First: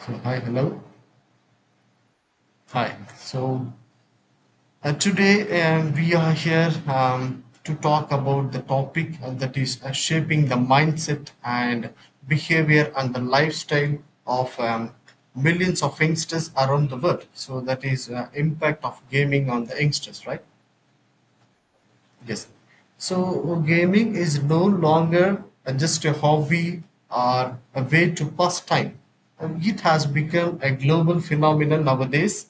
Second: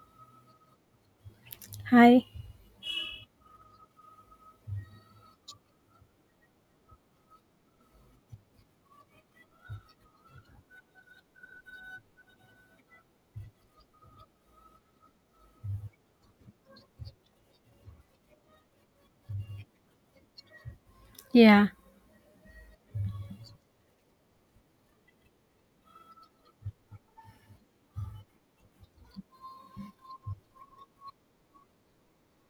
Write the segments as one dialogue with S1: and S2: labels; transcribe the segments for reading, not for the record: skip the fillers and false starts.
S1: So hi, hello.
S2: Hi.
S1: Hi. So today, we are here to talk about the topic that is shaping the mindset and behavior and the lifestyle of millions of youngsters around the world. So that is impact of gaming on the youngsters, right?
S2: Yeah.
S1: Yes. So gaming is no longer just a hobby or a way to pass time. It has become a global phenomenon nowadays,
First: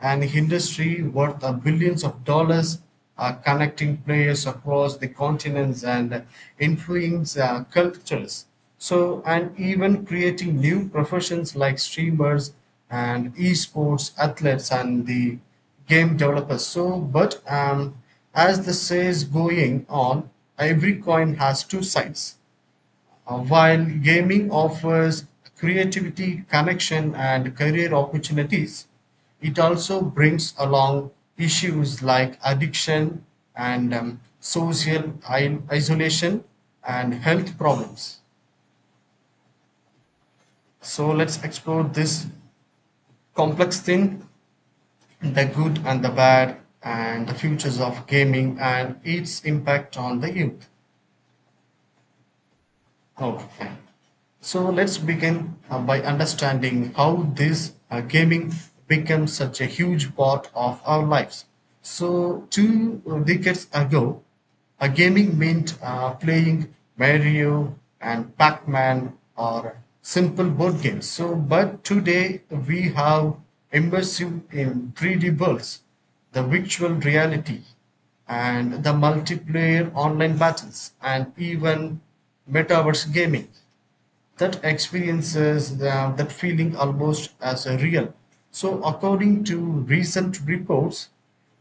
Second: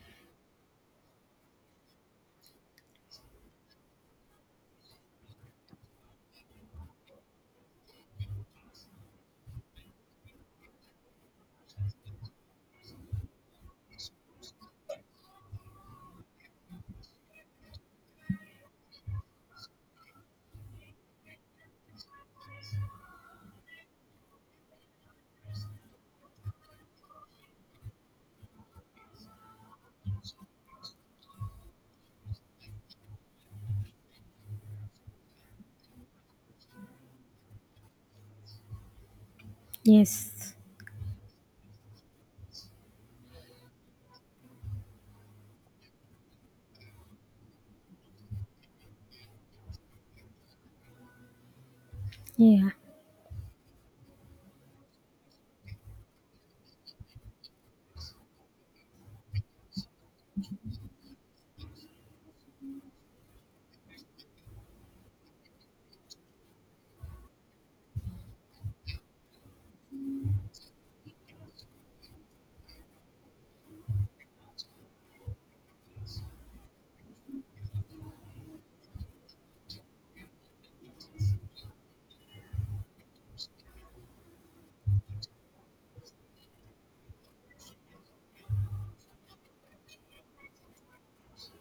S1: an industry worth billions of dollars, connecting players across the continents and influencing cultures. So, and even creating new professions like streamers and esports athletes and the game developers. So, but as the say's going on, every coin has two sides. While gaming offers creativity, connection, and career opportunities, it also brings along issues like addiction and social isolation and health problems.
S2: Yes.
S1: So let's explore this complex thing, the good and the bad and the futures of gaming and its impact on the youth.
S2: Yeah.
S1: Oh, fine. So let's begin by understanding how this gaming becomes such a huge part of our lives. So two decades ago, a gaming meant playing Mario and Pac-Man or simple board games. So, but today we have immersive in 3D worlds, the virtual reality, and the multiplayer online battles, and even metaverse gaming that experiences that feeling almost as a real. So, according to recent reports,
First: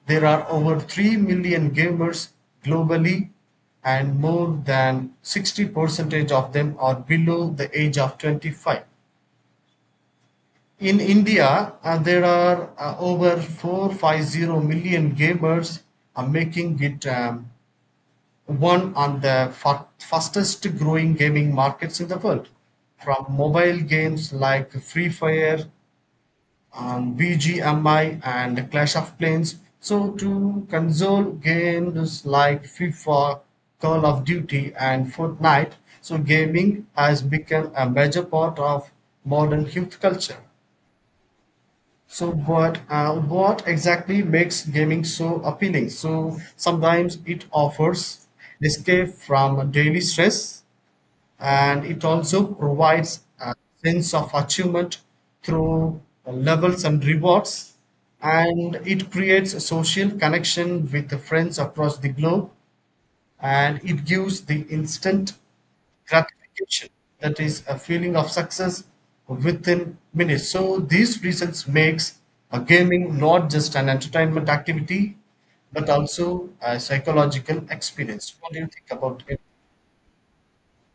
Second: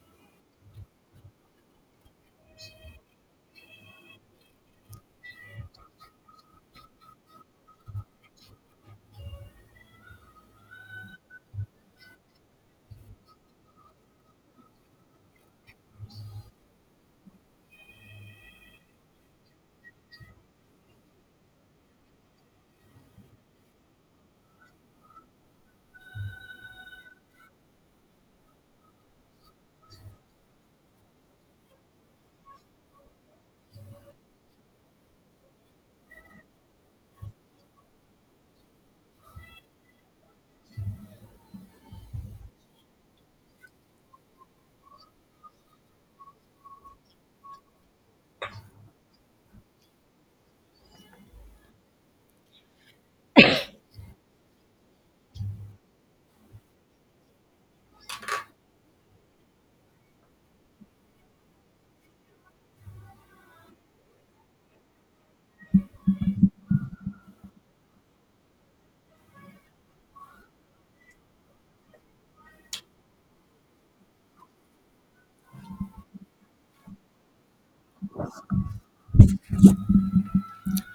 S1: there are over 3 million gamers globally, and more than 60% of them are below the age of 25. In India, there are over 450 million gamers, are making it one on the fastest growing gaming markets in the world, from mobile games like Free Fire, BGMI, and Clash of Clans, so to console games like FIFA, Call of Duty, and Fortnite. So gaming has become a major part of modern youth culture. So, but what exactly makes gaming so appealing? So, sometimes it offers escape from daily stress, and it also provides a sense of achievement through levels and rewards, and it creates a social connection with the friends across the globe, and it gives the instant gratification, that is a feeling of success within minutes. So these reasons makes a gaming not just an entertainment activity but also a psychological experience. What do you think about it?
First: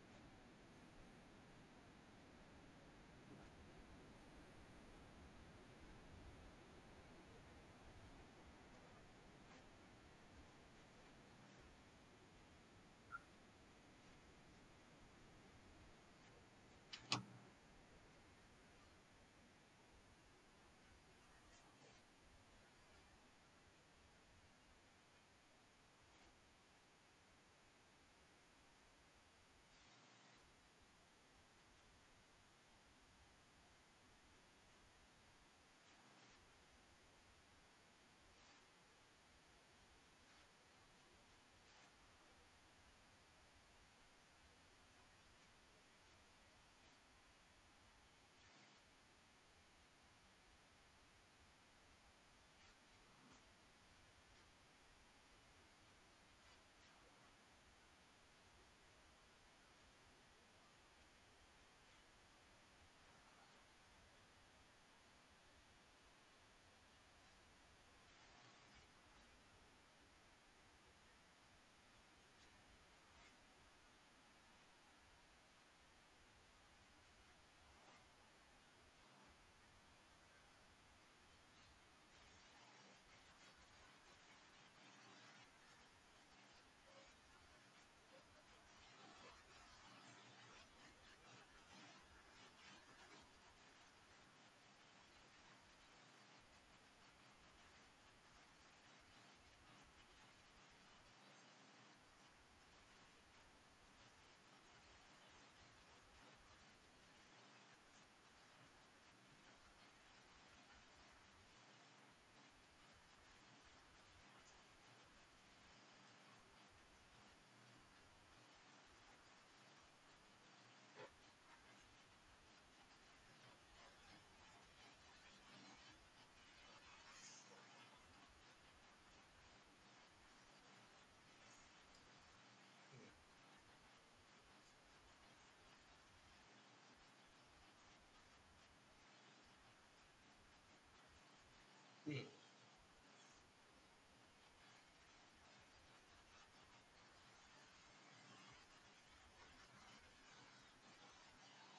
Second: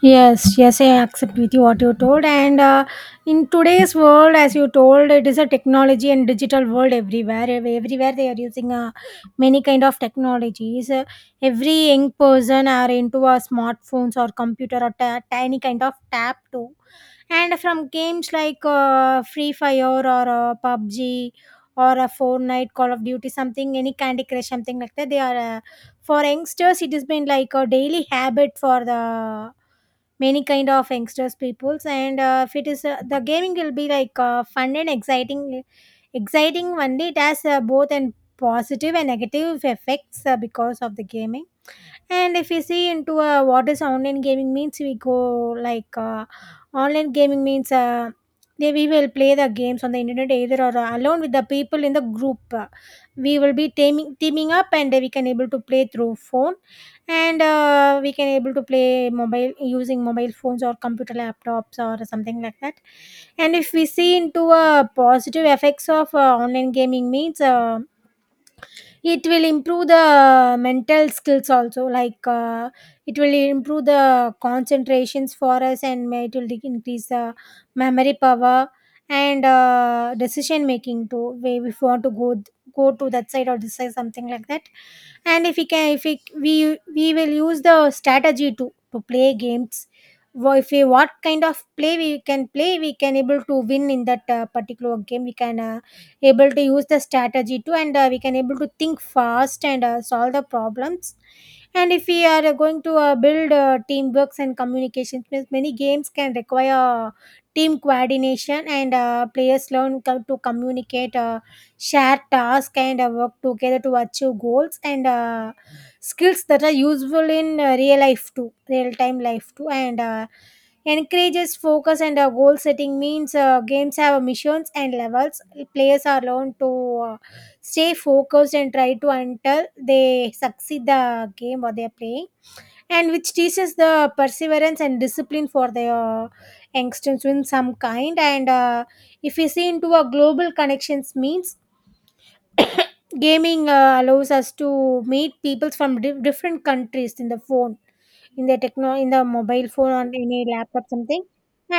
S2: Yes. Yes, I accept with you what you told. And In today's world, as you told, it is a technology and digital world everywhere. Everywhere they are using many kind of technologies. Every young person are into a smartphones or computer or tiny kind of tab too. And from games like free fire or pubg or a fortnite, call of duty, something, any candy crush, something like that. They are for youngsters it has been like a daily habit for the many kind of youngsters peoples. And If it is the gaming will be like fun and exciting one day. It has both and positive and negative effects because of the gaming. And if we see into what is online gaming means, we go like online gaming means we will play the games on the internet either or alone with the people in the group. We will be teaming up and we can able to play through phone, and we can able to play mobile using mobile phones or computer laptops or something like that. And if we see into positive effects of online gaming means it will improve the mental skills also, like it will improve the concentrations for us, and it will increase the memory power and decision making too way, if you want to go to that side or decide something like that. And if we can, if we will use the strategy to play games. If we what kind of play we can play, we can able to win in that particular game. We can able to use the strategy too, and we can able to think fast and solve the problems. And if we are going to build teamworks and communication means, many games can require team coordination, and players learn to communicate share tasks and work together to achieve goals. And Skills that are useful in real life too, real time life too. And Encourages focus and goal setting means games have missions and levels. Players are learned to stay focused and try to until they succeed the game or they're playing, and which teaches the perseverance and discipline for the youngsters in some kind. And If we see into a global connections means gaming allows us to meet people from different countries, in the phone, in the techno, in the mobile phone or in a laptop something.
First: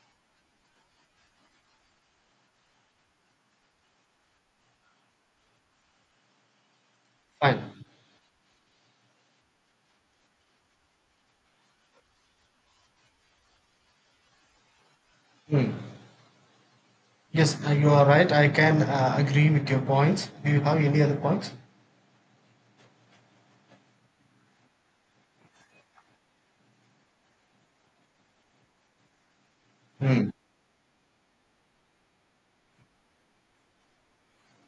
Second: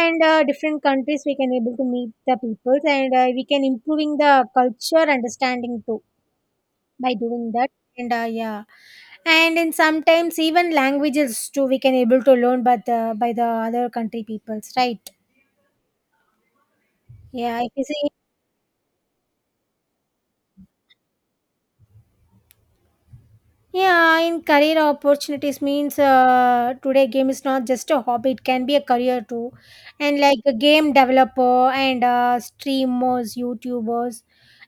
S2: And Different countries we can able to meet the people, and we can improving the culture understanding too by doing
S1: Fine.
S2: that. And Yeah. And in sometimes even languages too we can able to learn by the other country peoples, right?
S1: Hmm. Yes,
S2: Yeah, if you
S1: you are
S2: see.
S1: right. I can agree with your points. Do you have any other points?
S2: Yeah, in career opportunities means today game is not just a hobby; it can be a career too. And
S1: Hmm.
S2: like a game developer and streamers, YouTubers,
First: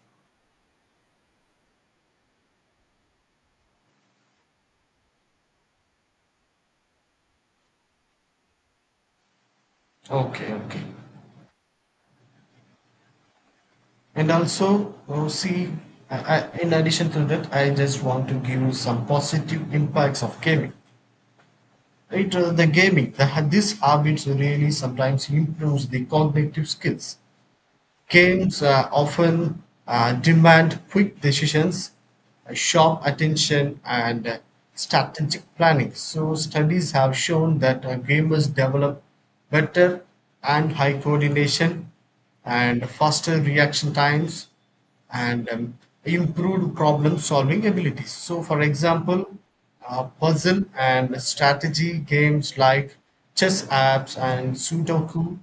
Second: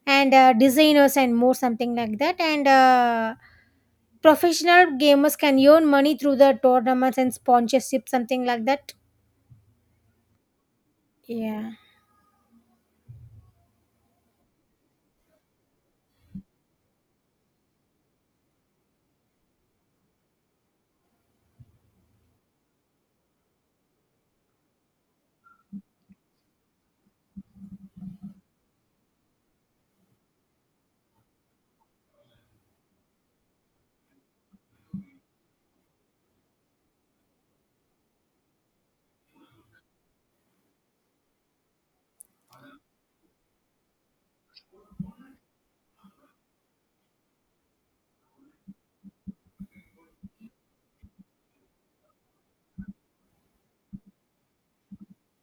S2: and designers and more, something like that. And Professional gamers can earn money through the tournaments and sponsorship, something like that.
S1: Okay, okay.
S2: Yeah.
S1: And also, oh, see, I, in addition to that, I just want to give you some positive impacts of gaming. It the gaming the, this habit really sometimes improves the cognitive skills. Games often demand quick decisions, sharp attention and strategic planning. So studies have shown that gamers develop better and high coordination and faster reaction times and improved problem solving abilities. So, for example, puzzle and strategy games like chess apps and Sudoku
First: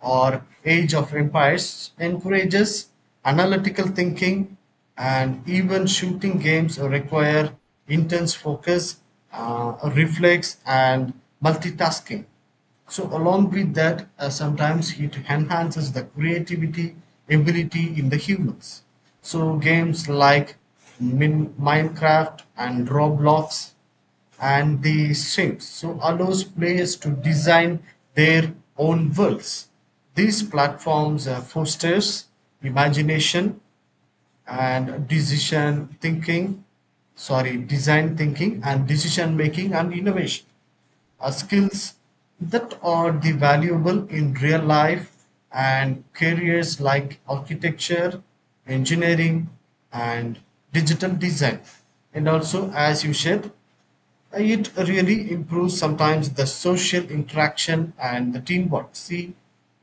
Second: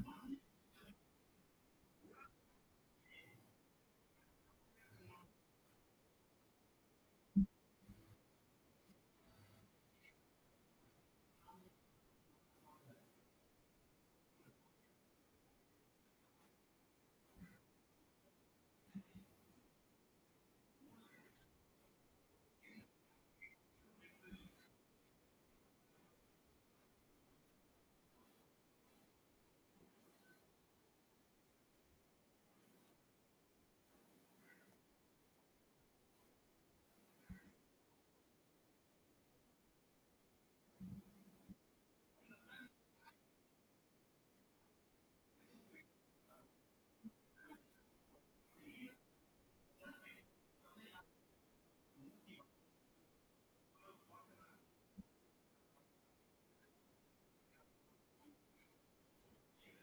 S1: or Age of Empires encourages analytical thinking, and even shooting games require intense focus, reflex and multitasking. So along with that, sometimes it enhances the creativity ability in the humans. So games like Minecraft and Roblox and the Sims so allows players to design their own worlds. These platforms fosters imagination and decision thinking, sorry, design thinking and decision making and innovation are skills that are the valuable in real life and careers like architecture, engineering, and digital design. And also, as you said, it really improves sometimes the social interaction and the teamwork. See,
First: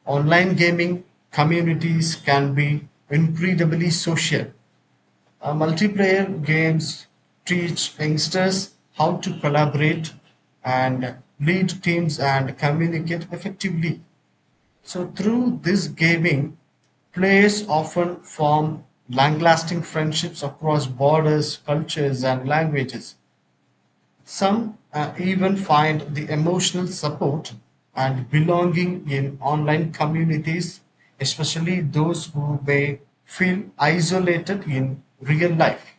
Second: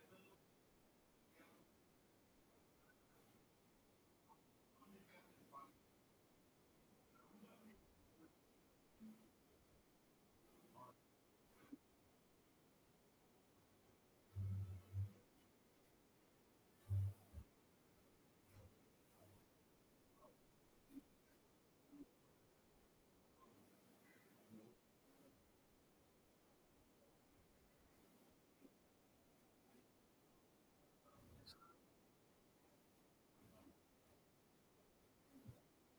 S1: online gaming communities can be incredibly social. Uh, multiplayer games teach youngsters how to collaborate and lead teams and communicate effectively. So, through this gaming, players often form long lasting friendships across borders, cultures, and languages. Some even find the emotional support and belonging in online communities, especially those who may feel isolated in real life.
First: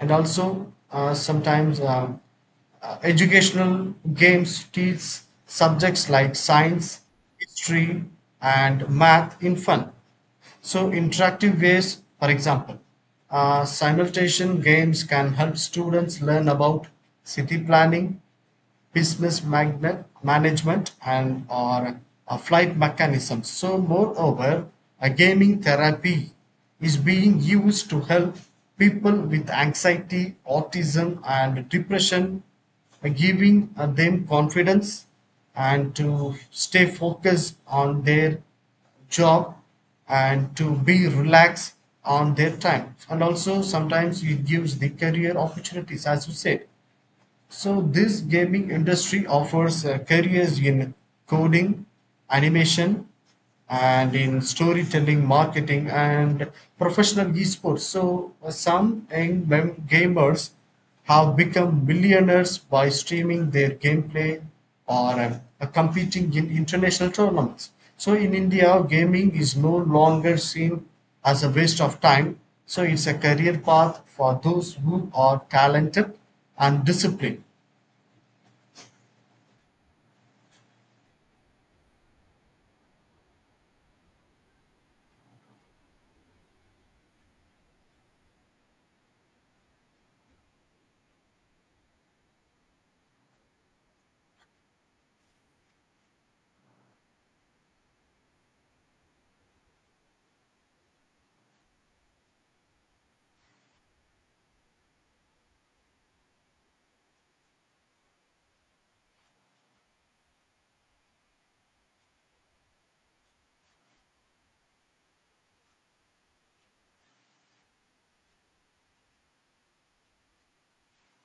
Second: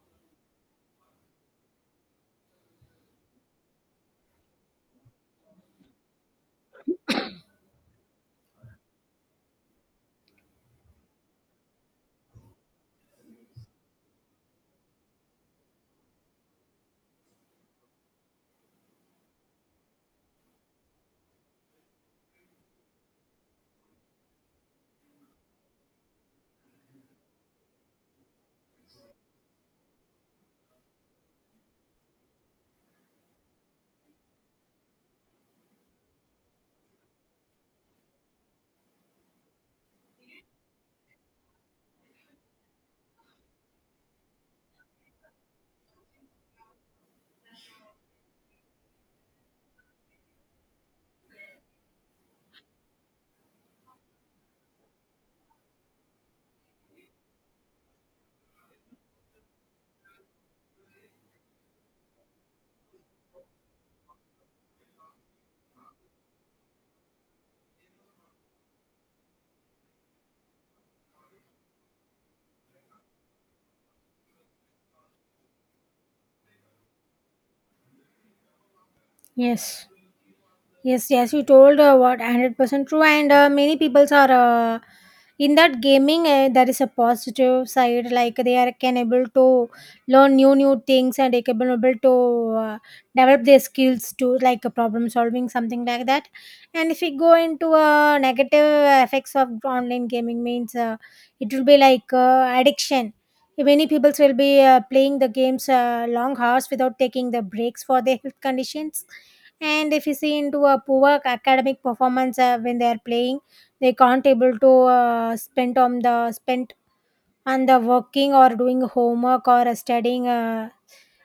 S1: And also sometimes educational games teach subjects like science, history, and math in fun. So, interactive ways, for example, simultation games can help students learn about city planning, business magnet management and or a flight mechanism. So moreover, a gaming therapy is being used to help people with anxiety, autism and depression, giving them confidence and to stay focused on their job and to be relaxed on their time. And also sometimes it gives the career opportunities, as you said. So this gaming industry offers careers in coding, animation, and in storytelling, marketing, and professional esports. So some young gamers have become millionaires by streaming their gameplay or competing in international tournaments. So in India, gaming is no longer seen as a waste of time. So it's a career path for those who are talented and disciplined.
S2: Yes. Yes, yes, you told what 100% true, and many people are uh, in that gaming. There is a positive side, like they are can able to learn new things, and they can be able to uh, develop their skills to, like problem solving, something like that. And if we go into negative effects of online gaming means it will be like addiction. Many people will be playing the games long hours without taking the breaks for their health conditions. And if you see into a poor academic performance, when they are playing they can't able to spend on the spent on the working or doing homework or studying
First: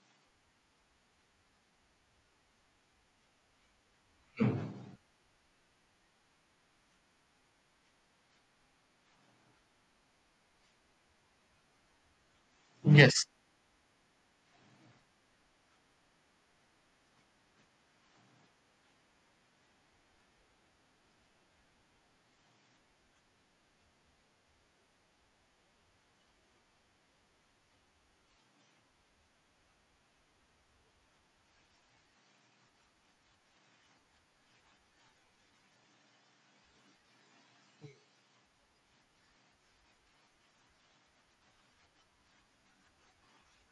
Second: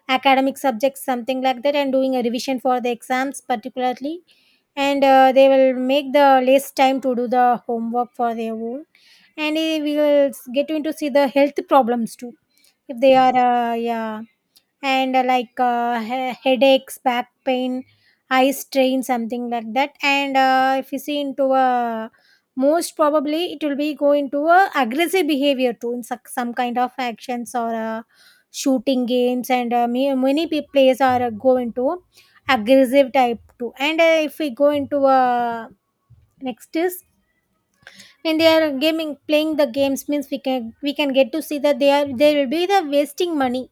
S2: academic subjects something like that, and doing a revision for the exams particularly. And They will make the less time to do the homework for their own. And eh, get into see the health problems too if they
S1: Yes,
S2: are yeah. and Like headaches, back pain, eye strain, something like that. And If you see into a, most probably it will be go into a aggressive behavior too in some kind of actions or shooting games. And players are go into aggressive type too. And If we go into next is when they are gaming, playing the games means, we can get to see that they will be the wasting money.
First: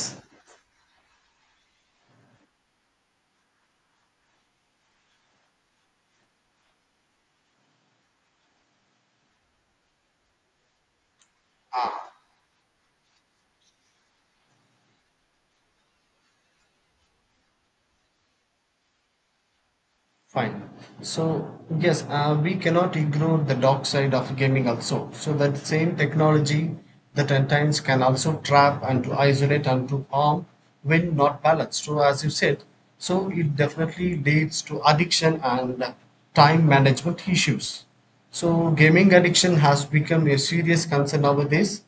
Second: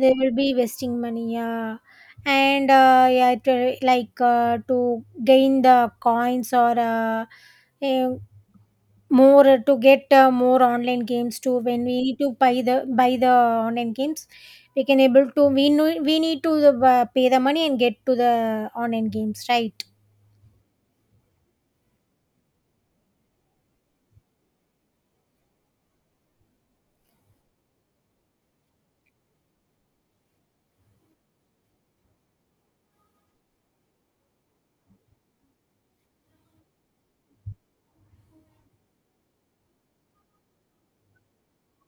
S2: They will be wasting money, yeah. and Yeah, to, like to gain the coins or eh, more to get more online games too, when we need to buy the online games, we can able to, we know we need to pay the money and get to the online games, right?
S1: fine. So yes, we cannot ignore the dark side of gaming also. So that same technology that at times can also trap and to isolate and to harm when not balanced. So as you said, so it definitely leads to addiction and time management issues. So gaming addiction has become a serious concern nowadays.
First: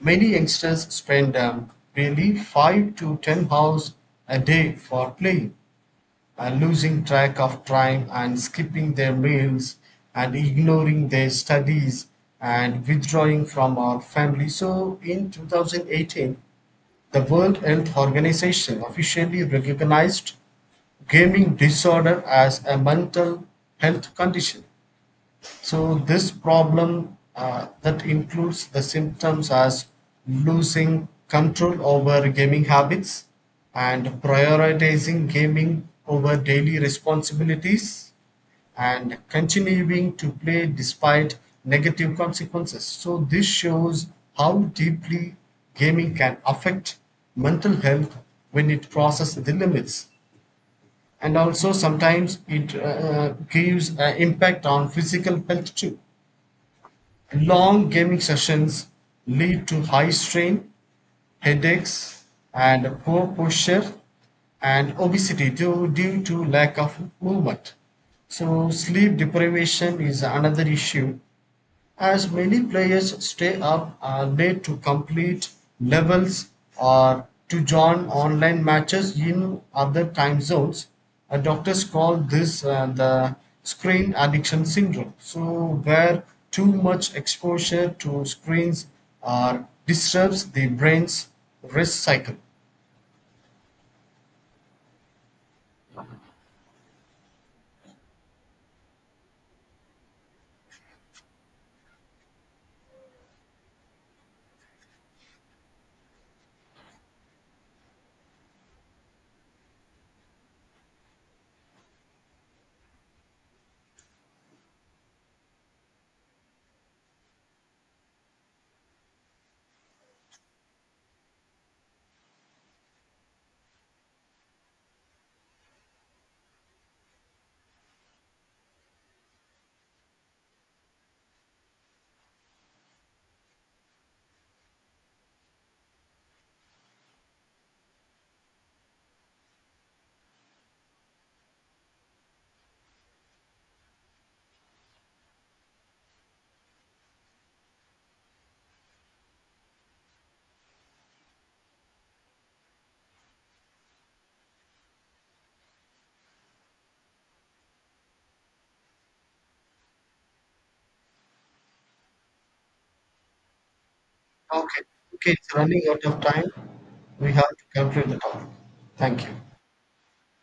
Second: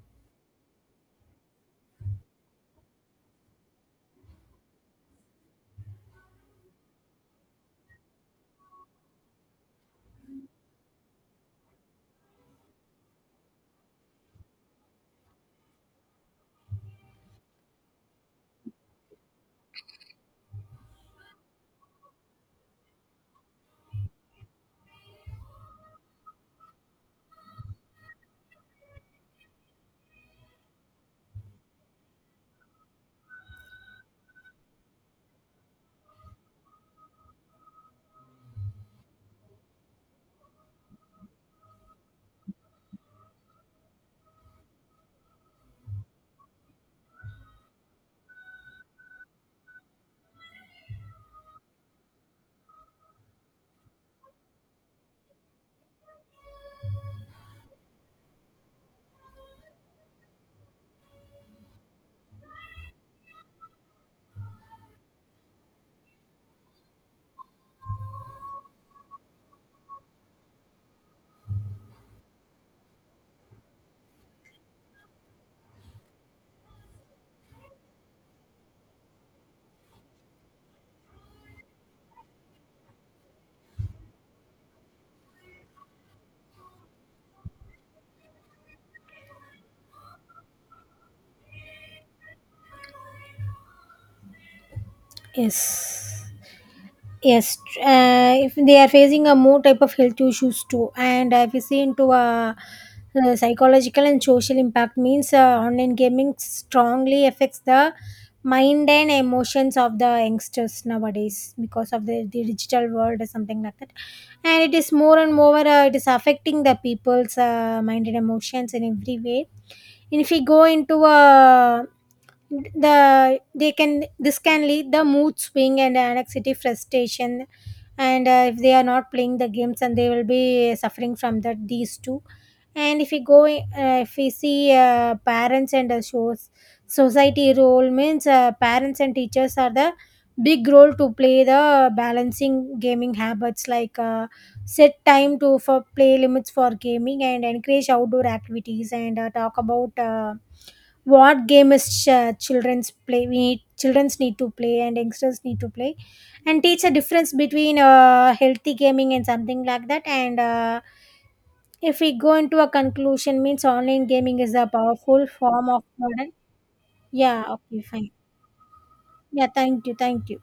S1: Many youngsters spend really 5 to 10 hours a day for playing, and losing track of time and skipping their meals and ignoring their studies and withdrawing from our family. So in 2018, the World Health Organization officially recognized gaming disorder as a mental health condition. So this problem that includes the symptoms as losing control over gaming habits and prioritizing gaming over daily responsibilities and continuing to play despite negative consequences. So this shows how deeply gaming can affect mental health when it crosses the limits. And also sometimes it gives an impact on physical health too. Long gaming sessions lead to high strain, headaches, and poor posture and obesity due to lack of movement. So, sleep deprivation is another issue as many players stay up all night to complete levels or to join online matches in other time zones. Doctors call this the screen addiction syndrome. So, where too much exposure to screens uh, disturbs the brain's rest cycle.
S2: Yes. Yes, if they are facing a more type of health issues too. And If you see into a, uh, psychological and social impact means online gaming strongly affects the mind and emotions of the youngsters nowadays, because of the digital world or something like that, and it is more and more, it is affecting the people's mind and emotions in every way. And if we go into a they can, this can lead the mood swing and anxiety frustration. And If they are not playing the games, and they will be suffering from that, these two. And if we go if we see parents and shows society role means parents and teachers are the big role to play the balancing gaming habits, like set time to for play limits for gaming, and encourage outdoor activities, and talk about what game is children's play, we need children's need to play and youngsters need to play, and teach a difference between healthy gaming and something like that. And If we go into a conclusion means, online gaming is a
S1: Okay,
S2: powerful
S1: okay, it's
S2: form of
S1: running out of
S2: modern.
S1: time. We
S2: Yeah,
S1: have to
S2: okay,
S1: conclude
S2: fine.
S1: the talk. Thank you.
S2: Yeah, thank you, thank you.